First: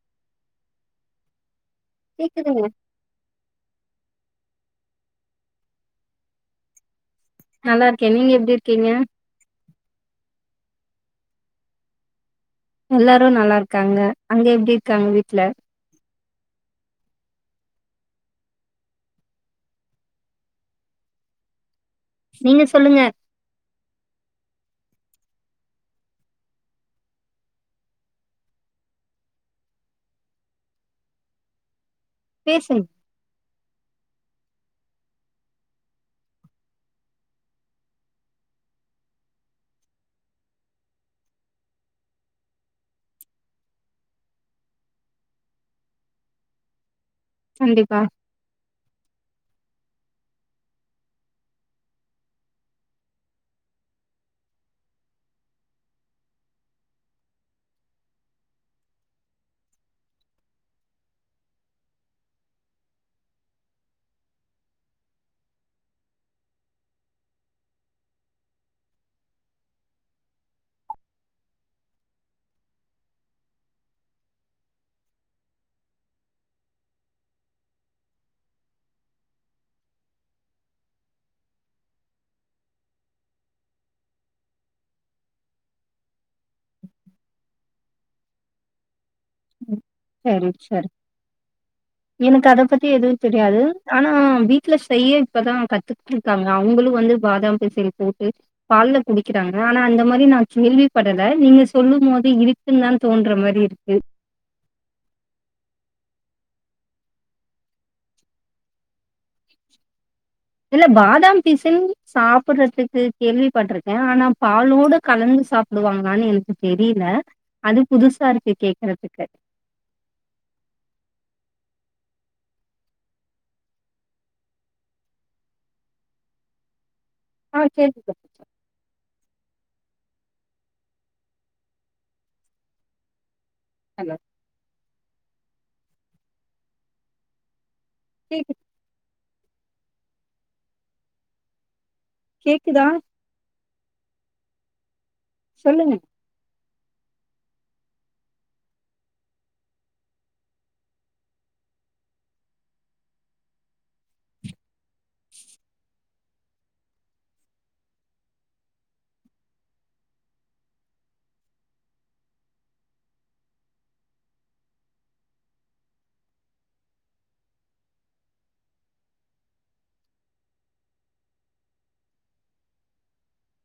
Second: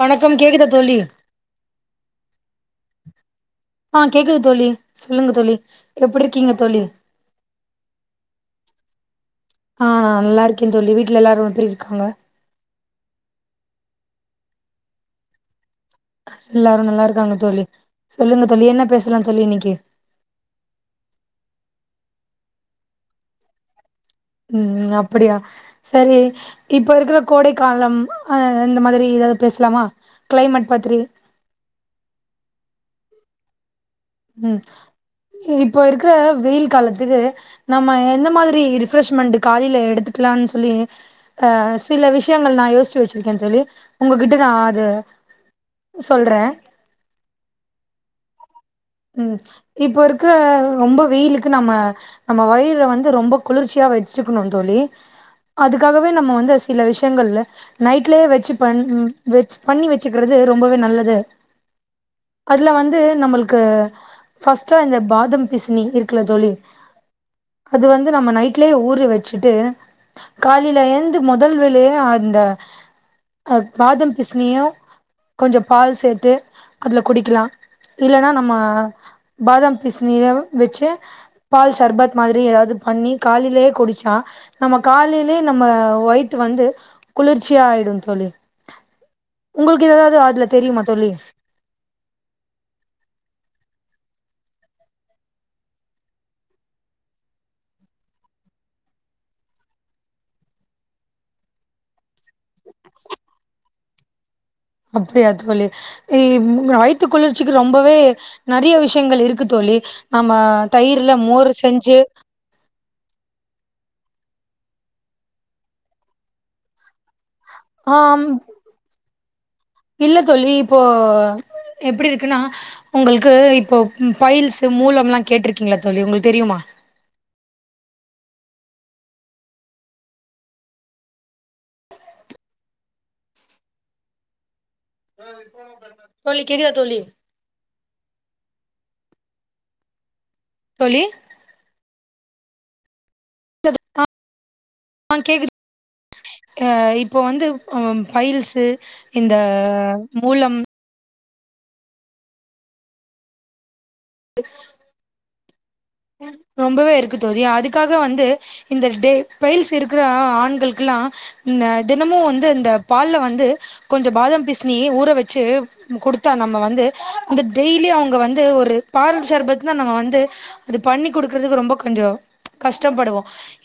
வணக்கம் கேக்குதா தோழி கேக்குதுங்க ஆ கேக்குது தோழி சொல்லுங்க தோழி எப்பிட்ருக்கீங்க தோழி நல்லாருக்கே நீங்க எப்டி இருக்கீங்க ஆ நா நல்லா இருக்கே தோழி வீட்ல எல்லாரு எப்டி இருக்காங்க எல்லாரு நல்லா இருக்காங்க அங்க எப்டி இருக்காங்க வீட்ல எல்லாரு நல்லா இருக்காங்க தோழி சொல்லுங்க தோழி என்ன பேசலா தோழி இன்னைக்கி நீங்க சொல்லுங்க ம் அப்டியா சேரி இப்ப இருக்கிற கோடைக்காலம் அ இந்த மாதிரி எதாவ்து பேசலாமா கிளைமட் பத்திரி பேசுங் ம் இப்ப இருக்கிற வெயில் காலத்துக்கு நம்ம எந்த மாதிரி ரிஃப்ரெஷ்மெண்ட்டு காலைல எடுத்துக்கலானு சொல்லி அ சில விஷ்யங்கள் நா யோசிச்சு வெச்சிருக்கே தோழி உங்ககிட்ட நா அத சொல்றே கண்டிப்பா ம் இப்ப இருக்குற ரொம்ப வெயிலுக்கு நம்ம நம்ம வயிற வந்து ரொம்ப குளிர்ச்சியா வெச்சுக்கணு தோழி அதுக்காகவே நம்ம வந்து சில விஷ்யங்கள்ல நைட்லே வெச்சு பண் வெச்சு பண்ணி வெச்சுக்கிறது ரொம்பவே நல்லது அதுல வந்து நம்மளுக் கு ஃபஸ்ட்டா இந்த பாதம் பிசுனி இருக்குல தோழி அது வந்து நம்ம நைட்லே ஊற வெச்சுட்டு காலைல எழ்ந்து மொதல் வேலையா அந்த அ பாதம் பிசினையு கொஞ்ச பால் சேத்து அதுல குடிக்கலா இல்லனா நம் மா பாதாம் பீசுனிலா வெச்சு பால் சர்பத் மாதிரி எதாவ்து பண்ணி காலைலே குடிச்சா நம்ம காலைலே நம்ம வய்த்து வந்து குளிர்ச்சியாயிடு தோழி ம். உங்களுக்கு எதாவ்து அதுல சரி தெரியுமா சரி தோழி எனக்கு அத பத்தி எதுவும் தெரியாது ஆனா வீட்ல செய்ய இப்பதா கத்துக்கிட் காங்க அவங்களும் வந்து பாதாம் பிசின் போட்டு பால்ல குடிக்கிறாங்க ஆனா அந்த மாதிரி நான் கேள்வி படல நீங்க சொல்லுமோது இருக் குன்னு தா தோன்ற மாரி இருக்கு அப்டியா தோழி இ வயித்து குளிர்ச்சிக்கு ரொம்பவே நறையா விஷியங்கள் இருக்கு தோழி ஆமா இல்ல பாதாம் பிசின் சாப்படறதுக்கு கேள்விப்பட்டுருக்கன் ஆனா பாலோடு கலந்து சாப்புடுவாங்களான்னு எனக்கு தெரியில அது ஆம் புதுசா இருக்கு கேக்கறதுக்கு இல்ல தோழி இப்போ எப்டி இருக்குன்னா உங்களுக்கு இப்போ பைல்ஸ் மூலம்லா கேட்டுருக்கீங்ளா தோழி உங்களுக்கு தெரியுமா ஆ கேள்விப்பட் அல்ல தோழி கேக்குதா தோழி கேக்கு தோழி கேக்குதா ஆ கேக்குது சொல்லுங்க ஆ இப்போ வந்து பைல்ஸ்சு இந்த மூலம் ச [inaudible] ரொம்பவே இருக்கு தோழி அதுக்காக வந்து இந்த டே பைல்ஸ் இருக்கற ஆண்களுக்குலாம் இந்த தினமும் வந்து இந்த பால்ல வந்து கொஞ்சம் பாதாம் பிசினி ஊற வச்சி நம்ம குடுத்தா நம்ம வந்து இந்த டெய்லியு அவுங்க வந்து ஒரு பால் சர்பத்துனா நம்ம வந்து அது பண்ணி குடுக்குறதுக்கு ரொம்ப கொஞ்சம் கஷ்டப்படுவோ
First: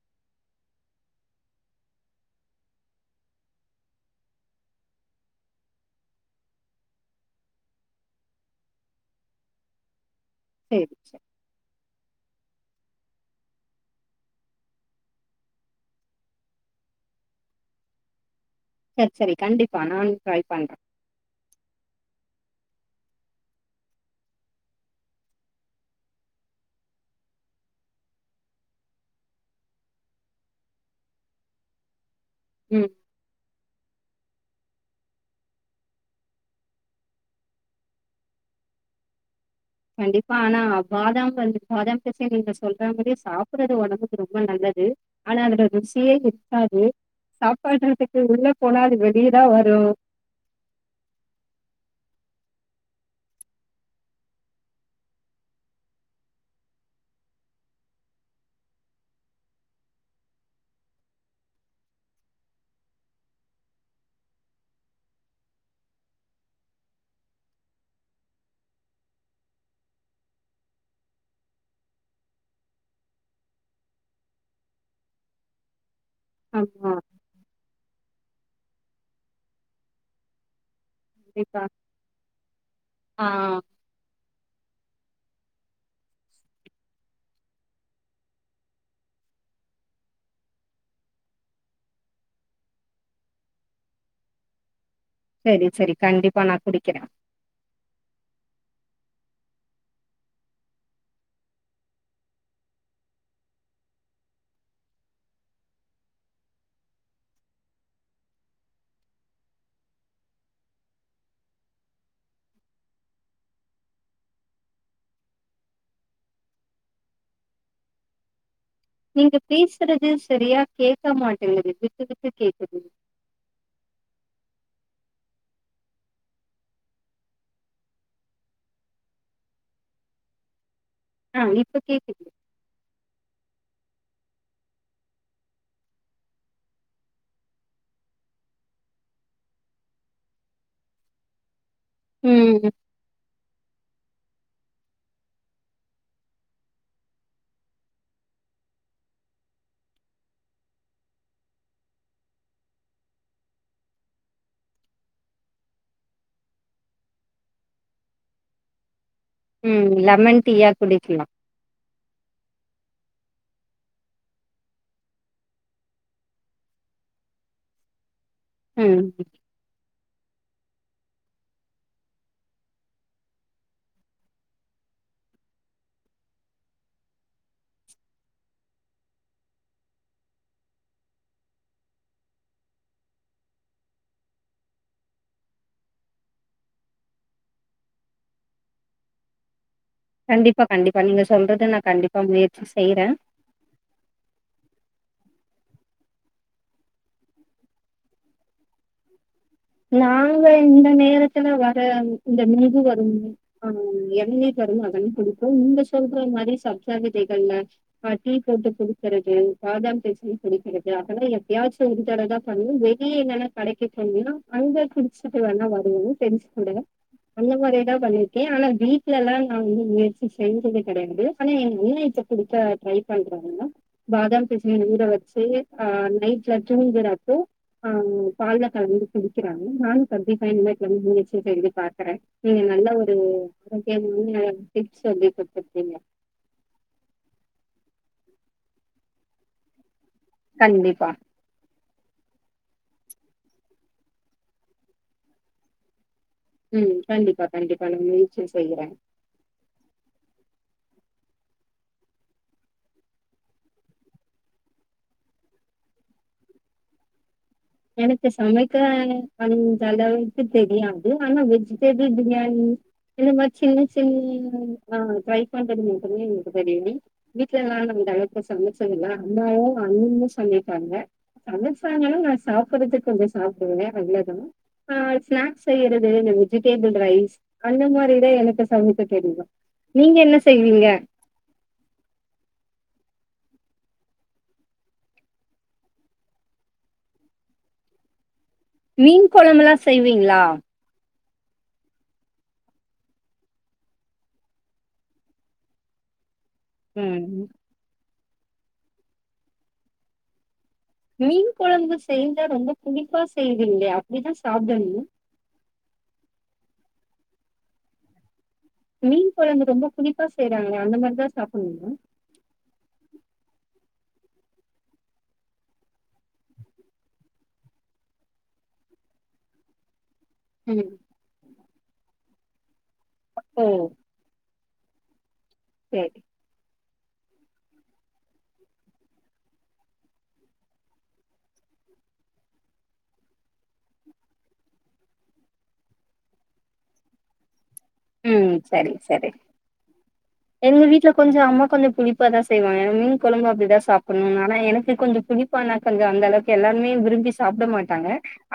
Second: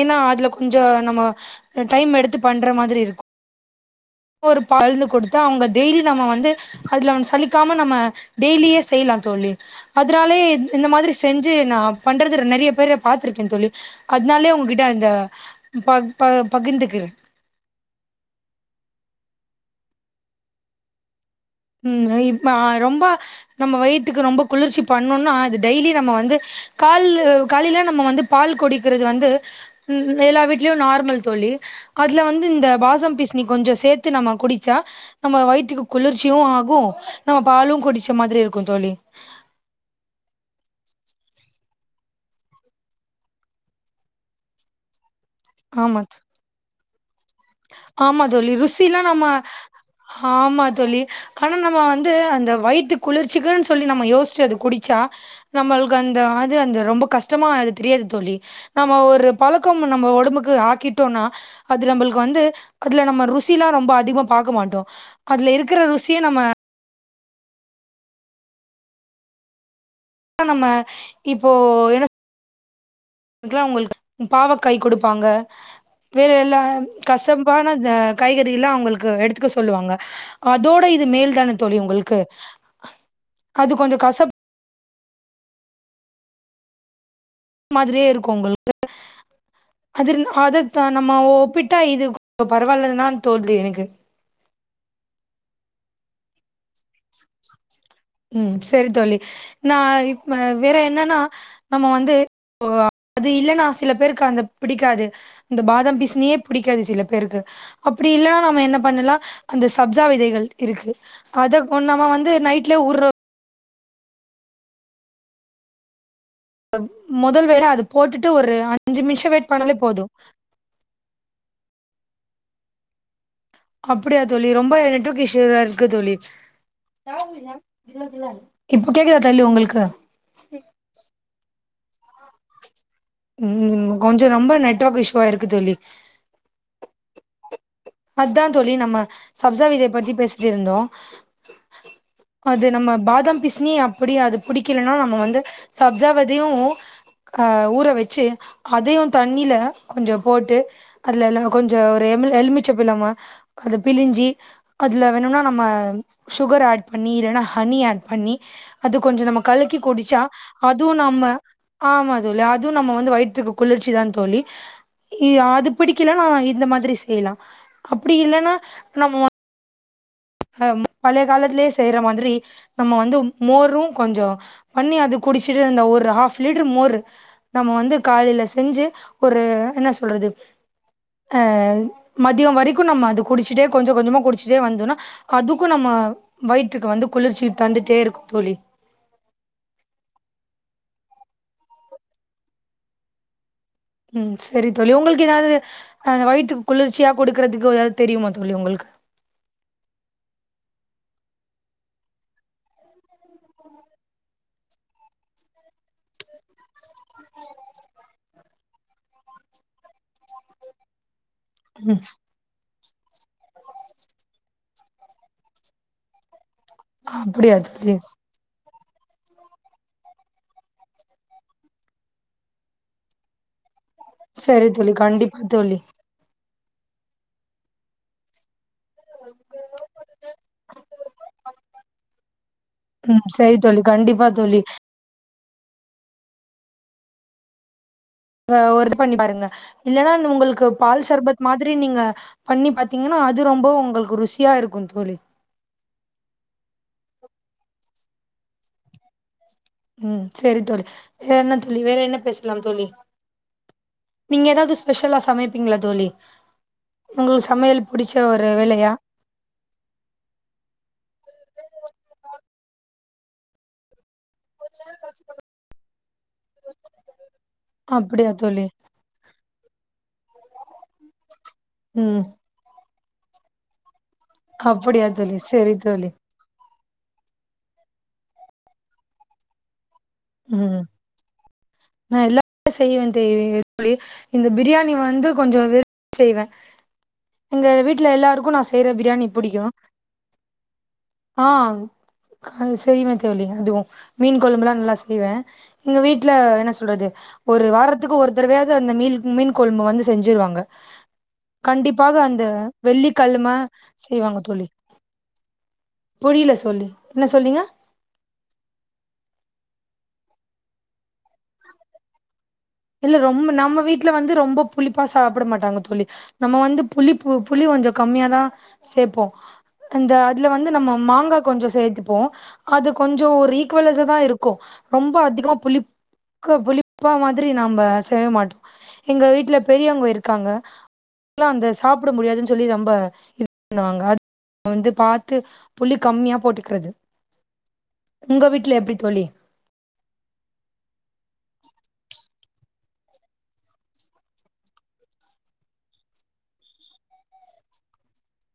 ஏனா அதுல கொஞ்சம் நம்ம டைம் எடுத்து பண்ற மாதிரி இருக்கும் ஒரு பாழ்ந்து குடுத்து அவுங்க டெய்லி நம்ம வந்து அதுல சலிக்காம நம்ம டெய்லியே செய்யலா தோழி அதனாலே இந்த சேரி மாதிரி சேரி செஞ் சி நா பண்றது நெறையா பேர பாத்துருக்கேன் தோழி அதனாலே உங்ககிட்ட அந்த பக் ப பகிர்ந்துக்கிற செரி செரி கண்டிப்பா நானும் ட்ரை பண்றன் ம் இப்ப ஆ ரொம்ப நம்ம வயித்துக்கு ரொம்ப குளிர்ச்சி பண்ணுன்னா இது டெய்லி நம்ம வந்து கால்லு காலையில நம்ம வந்து பால் குடிக்கிறது வந்து ம் எல்லா வீட்லயும் நார்மல் தோழி அதுல வந்து இந்த ம் பாதாம் பீஸ்னி கொஞ்சோம் சேத்து நம்ம குடிச்சா நம்ம வயித்துக்கு குளிர்ச் சியும் ஆகும் நம்ம பாலும் குடிச்ச மாதிரி இருக்கும் தோழி கண்டிப்பா ஆனா பாதாம் வந்து பாதாம் பிசின் நீங்க சொல்ற மாரியே சாப்பறது ஒடம்புக்கு ரொம்ப நல்லது ஆனா அதுல ஆமா ருசியே இருக்காது சாப்பாடறதுக்கு ஆமா உள்ள தோழி போனா அது ருசிலாம் நம்ம வெளிய தா வரும் ஆமா தோழி ஆனா நம்ம வந்து அந்த வயித்து குளிர்ச்சிக்குன்னு சொல்லி நம்ம யோசிச்சி அது குடிச்சா நம்மளுக்கு அந்த அது அந்த ரொம்ப கஷ்டமா அது தெரியாது தோழி நம்ம ஒரு பழக்கம் நம்ம ஒடம்புக்கு ஆக்கிட்டோன்னா அது நம்பளுக் கு வந்து அதுல நம்ம ருசில்லா ரொம்ப அதிகமா பாக்க மாட்டோம் அதுல இருக்கற ருசிய நம்ம அ நம்ம இப்போ என்ன க்கலா உங்களுக் பாவக்காய் குடுப்பாங்க வேற எல்லா ஆமா கஷப்பான த காய்கறில்லா அவுங்களுக்கு எடுத்துக்க சொல்லுவாங்க அதோட இது மேல் தானே கண்டிப்பா தோழி உங்கள்க்கு ஆ அது கொஞ்ச கசப் மாதிரியே இருக்கு உங்க [inaudible] அதுர்ன அது தா நம்மோ ஓ ஒப்பிட்டா இது பரவாயில்லன் தா தோன்து எனக்கு செரி செரி கண்டிப்பா நான குடிக்கிறே ம் சரி தோழ்ழி நா இப்ப வேற என்னன்னா நம்ம வந்து இப்போ அது இல்லன்னா சில பேருக்கு அந்த பிடிக்காது இந்த பாதாம் பீசினியே புடிக்காது சில பேருக்கு அப்டி இல்லன்னா நம்ம என்ன பண்ணலா அந்த சப்ஜா விதைகள் இருக்கு அத ஒண்ணா நாம வந்து நைட்லயே ஊர்ற முதல் வேள அது போட்டுட்டு ஒரு அஞ்சு நிமிஷ நீங்க வெயிட் பண்ணாலே போது பேசுறது சரியா கேக்க மாட்டேங்குது விட்டு விட்டு கேக்குது அப்படியா தோழி ரொம்ப நெட்ஒக் இஸ்ஸுவா இருக்கு தோழி இப்ப கேக்குதா தோழி உங்களுக்கு ஆ இப்ப கேக்குது ம் கொஞ்ச ரொம்ப நெட்வொர்க் இஷ்வா இருக்கு தோழி அத்தா தோழி நம்ம சப்ஜா விதை பத்தி பேசிட்டு இருந்தோ அது ம் நம்ம பாதாம் பிசினி அப்படி அது பிடிக்கலன்னா நம்ம வந்து சப்ஜாவதியு அ ஊற வெ சு அதையு தண்ணில கொஞ்ச போட்டு அதுல எல கொஞ்ச ஒரு எம்ல் எலுமிச்சபழமா அத பிழிஞ்சி அதுல வேணுன்னா நம்ம சுகர் ஆட் பண்ணி இல்லைன்னா ஹனி ஆட் பண்ணி அது கொஞ்ச நமக் கலக்கி ம் குடிச்சா லெமன் டீயா அதுவு குடிக்கலா நம்ம ஆமா அதுல அது இதுவு நம்ம வந்து வயிற்றுக்கு குளிர்ச்சி தா தோழி இ அ அது பிடிக்கலனா இந்த மாதிரி செய்யலா அப்டி இல்லன்னா ம் அ பழைய காலத்திலே செய்யற மாதிரி நம்ம வந்து மோர்ரு கொஞ்சோ பண்ணி அது குடிச்சுட்டு இருந்த ஒரு ஹாப் லிட்டர் மோர் நம்ம வந்து காலையில செஞ்சு ஒரு என்ன சொல்றது அ மதியோ வரைக்கு நம்ம அது குடிச்சுட்டே கொஞ்ச கொஞ்சமா குடிச்சிட்டே வந்தோன்னா அதுக்கு நம்ம வயிற்றுக்கு வந்து குளிர்ச்சி தந்துட்டே இருக்கு தோழி கண்டிப்பா கண்டிப்பா நீங்க சொல்றது நா கண்டிப்பா முயற்சி செய்யறே ம் செரி தோழி உங்களுக்கு எதாவ்து அ வயிற்றுக் குளிர்ச்சியா குடுக்குறதுக்கு எதாவ்து தெரியுமா தோழி உங்கள்க்கு நாங்க இந்த நேரத்துல வர இந்த நொங்கு வரு ஆ என்னி பெருமகன் குடிக்கு இந்த சொல்ற மாதிரி சப் ஜா விதைகள்ல ஆஹ டீ போட்டு குடிக்கரது பாதாம் பிசின் குிடிக்கிறது அதல்லா எப்பயாச்சு உ ம் தடதா பண்ணு வெளியே எங்கன்னா கடைக்கு போன்னா அங்க குிடிச்சுட்டு வேணா வரு பிரெண்ட்ஸ் கூட அந்த அப்படியா மாரிதா தோழி பண்ணிர் கே ஆனா வீட்ல எல்லா நா [unintelligible] வெச்சு செஞ்சது கெடையாது ஆனா என் [unintelligible] குடிக்க ட்ரை பண்றாங்னா பாதாம் சரி பிசின் தோழி ஊற கண்டிப்பா வச்சு தோழி ஆ நைட் ல தூங்குறப்போ ஆ பால்ல கலந்து குடிக்கிறாங்க நானு டொன்ட்டி ஃபைவ் மினிட்ஸ் ஊற வெச்சு செஞ்சு பாக்கறே நீங்க நல்ல ‌ஒரு ம் சரி தோழி கண்டிப்பா தோழி [unintelligible] டிப்ஸ் வந்து கொடுத்திருக்கீங்க அ ஒருக் பண்ணி பாருங்க இல்லன்னா உங்களுக்கு பால் கண்டிப்பா சர்பத் மாதிரி நீங்க பண்ணி பாார்த்தீங்கன்னா அது ரொம்ப உங்களுக்கு ருசியா இருக்கூ தோழி ம் கண்டிப்பா கண்டிப்பா நான் முயர்ச்சி செய்யறே ம் சரி தோழி வேற என்ன தோழி வேற என்ன பேசலா தோழி நீங்க ஏதாவது ஸ்பெஷலா சமைப்பீங்களா தோழி உங்களுக்கு சமையல் புடிச்ச எனக்கு ஒரு சமய்க்க வேலையா அந்தளவுக்கு தெரியாது ஆனா வெஜிடேபிள் பிரியாணீ இல்லம்மா சின்ன சின் ம் ஆ ட்ரை பண்றது மட்டுமே எங்களுக்கு தெரியூ வீடல இருந்தாலூ அப்படியா இந்தளவுக் தோழி சமைச்சி இல்ல அண்ணாவூ அண்ணியூ சமைப்பாங்க சமைச்சாங்கனா ம் நா சாப்பறதுக்கு கொஞ்சோ சாப்படுவே அவ்ளேதா ஆ அப்படியா தோழி ஸ்நாக்ஸ் சரி தோழி செய்யறத்து எங் வெஜிடேபிள் ரைஸ் அந்த மாதிரிதா எனக்கு சமைக்க தெரியூ நீங்க என்ன செய்வீங்க நா எல்லாமே செய்வே தேய்வ தோழி இந்த பிரியாணி வந்து கொஞ்சோ விரு செய்வே எங்க வீட்ல எல்லாருக்கூ நா செய்ற மீன் பிரியாணி பிடிக்கூ கொழம்புலா செய்வீங்களா ஆ க சொய்வே தோளி அதுவூ மீன் குழம்புல்லா நல்லா செ ய்வே எங்க வீட்ல என்ன சொல்றது ம் ஒரு வாரத் துக்கு ஒரு தடவையாவது அந்த மீன் மீன் கொழும்பு வந்து செஞ்சிருவாங்க மீன் கொழம்பு கண்டிப்பாக அந்த செய்தா ரொம்ப வெள்ளிக் புளிப்பா கலம செய்வீங்களே அப்டிதா செய்வாங்க தோழி சாப்டணுமா புரியல சோலி என்ன சொன்னீங்க மீன் கொழம்பு ரொம்ப புளிப்பா செய்யறாங்களே அந்த மாரிதா சாப்பிட்ணுமா இல்ல ரொம்ப நம்ம வீட்ல வந்து ரொம்ப புளிப்பா சாப்பிட மாட்டாங்க தோளி நம்ம வந்து புளிப்பு புளி கொஞ்சோ கம்மியாதா சேப்போ அந்த அதுல வந்து ம் நம்ம மாங்கா கொஞ்சோ சேர்த்துப்போ அது கொஞ்சோ ஒரு ஓ ஈக்குவல்லைஸா தா இருக் கோ ரொம்ப அதிகமா புளிப் ம் க்கோ புளிப்பா மாதிரி நாம்ப செய்ய மாட் எங்க வீட்டுல பெரியவங்க இருக்காங்க இல்ல அந்த சாப்பிட முடியாதுன்னு சொல்லி ரொம்ப இது பண்ணுவாங்க வந்து பாத்து புளி கம்மியா போட்டுக்கிறது உங்க ம் வீட்ல எப்டி சரி தோழி சரி எங்க வீட்ல கொஞ்சோ அம்மா கொஞ்ச புளிப்பா தா செய்வாங்க மீன் கொழம்பு அப்படிதா சாப்பிட்ணூ ஆனா எனக்கு கொஞ்சோ புளிப் ப்பானாக்கா கொஞ்சோ அந்த அளவுக்கு எல்லாருமே விரும்பி சாப்பிட மாட்டாங்க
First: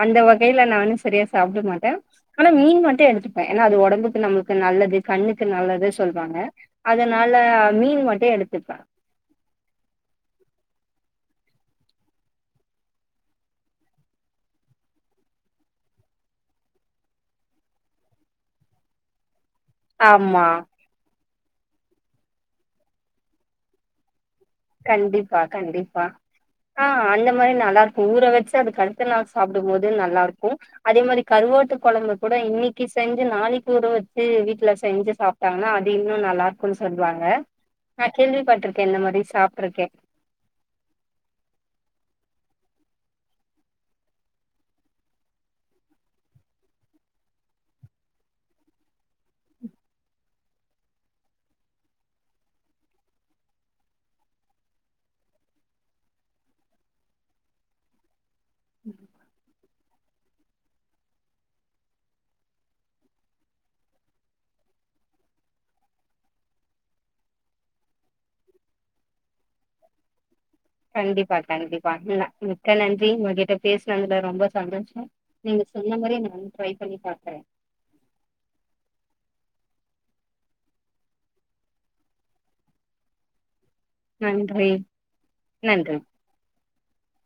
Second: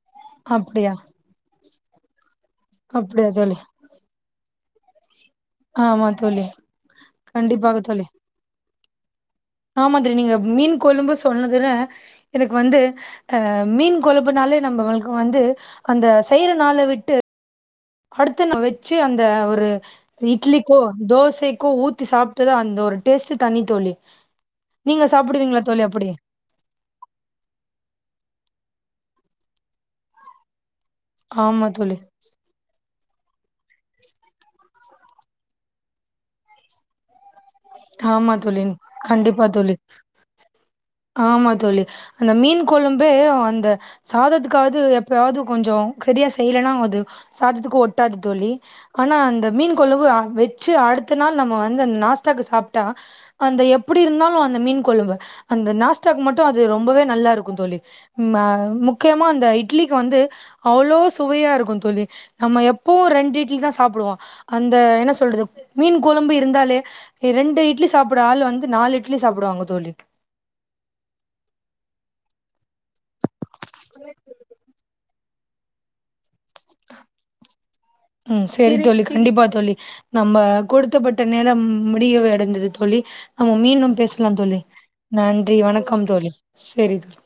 அந்த வகையில அப்டியா நானூ செரியா சாப்பிட மாட்டே ஆனா மீன் மட்டூ அப்டியா எடுத்துப்பே தோழி ஏன்னா அது ஒடம்புக் கு நம்மளுக்கு நல்லது கண்ணுக்கு நல்லது ஆமா சொல்வாங்க தோழி அதனால கண்டிப்பாக மீன் மட்டூ எடுத்துப்பே ஆ மாதிரி நீங்க மீன் கொழும்பு சொன்னதுல எனக்கு வந்து ஆ மீன் கொழப்புனாலே நம்ம வளுக்கு வந்து அந்த செயிற நாள விட்டு அடுத்த நா வெச்சி அந்த ஒரு ஆமா இட்லிக்கோ தோசைக்கோ ஊத் தி சாப்ட்டத அந்த ஒரு டேஸ்ட்ட் தனி தோழி நீங்க கண்டிப்பா சாப்பிடுவீங்களா தோழி கண்டிப்பா அப்படி ஆ அந்த மாதிரி நல்லா இருக்கூ ஊற வச்சு அது அடுத்து நாள் சாப்பிடும் போது நல்லா இருக்கூ அதே மாதிரி ஆமா கருவாட்டு தோழி குழம்பு கூட இன்னிக்கு செஞ்சு நாளைக்கு ஊற வச்சு வீட்டுல செஞ்சு சாப்ட்டாங்ன்னா அது இன்னு நல்லா இருக்கோ சொல்வாங்க நா ஆமா தோலீன் கேள்விப்பட்ருக்கே இந்த மாரி கண்டிப்பா தோழி சாப்ட்ருக்கே ஆமா தோழி அந்த மீன் கொழும்பே அந்த சாதத்துக்காவ்து எப்பயாவ்து கொஞ்சோ சரியா செய்யலன்னா அது சாதத்துக்கு ஒட்டாது தோழி ஆனா அந்த மீன் கொழம்பு வச்சு அடுத்த நாள் நம்ம வந்து அந்த நாஸ்டாக்கு சாப்ட்டா அந்த எப்டி இருந்தாலு அந்த மீன் கொழம்பு அந்த நாஸ்டாக்கு மட்டு அது ரொம்பவே நல்லா இருக்கு தோழி முக்யமா அந்த இட்லிக்கு வந்து அவ்ளோ சுவையா இருக்கு தோழி நம்ம எப்பவு ரெண்டு இட்லி தா சாப்டுவோ அந்த என்ன சொல்றது மீன் கொழம்பு இருந்தாலே ரெண்டு இட்லி சாப்புட்ற ஆளு வந்து நாலு இட்லி சாப்டுவாங்க தோழி கண்டிப்பா கண்டிப்பா மிக்க நன்றி உங்ககிட்ட பேசுனதுல ரொம்ப சந்தோஷ நீங்க சொன்ன மாரியே நா ட்ரை பண்ணி பாக்குறே ம் சேரி தோழி கண்டிப்பா தோழி நம்ம கொடுத்தப்பட்ட நேரோ முடியவை அடைந்தது தோழி நம்ம மீண்டும் பேசலா தோழி நன்றி நன்றி வணக்கம் தோழி செரி தோழி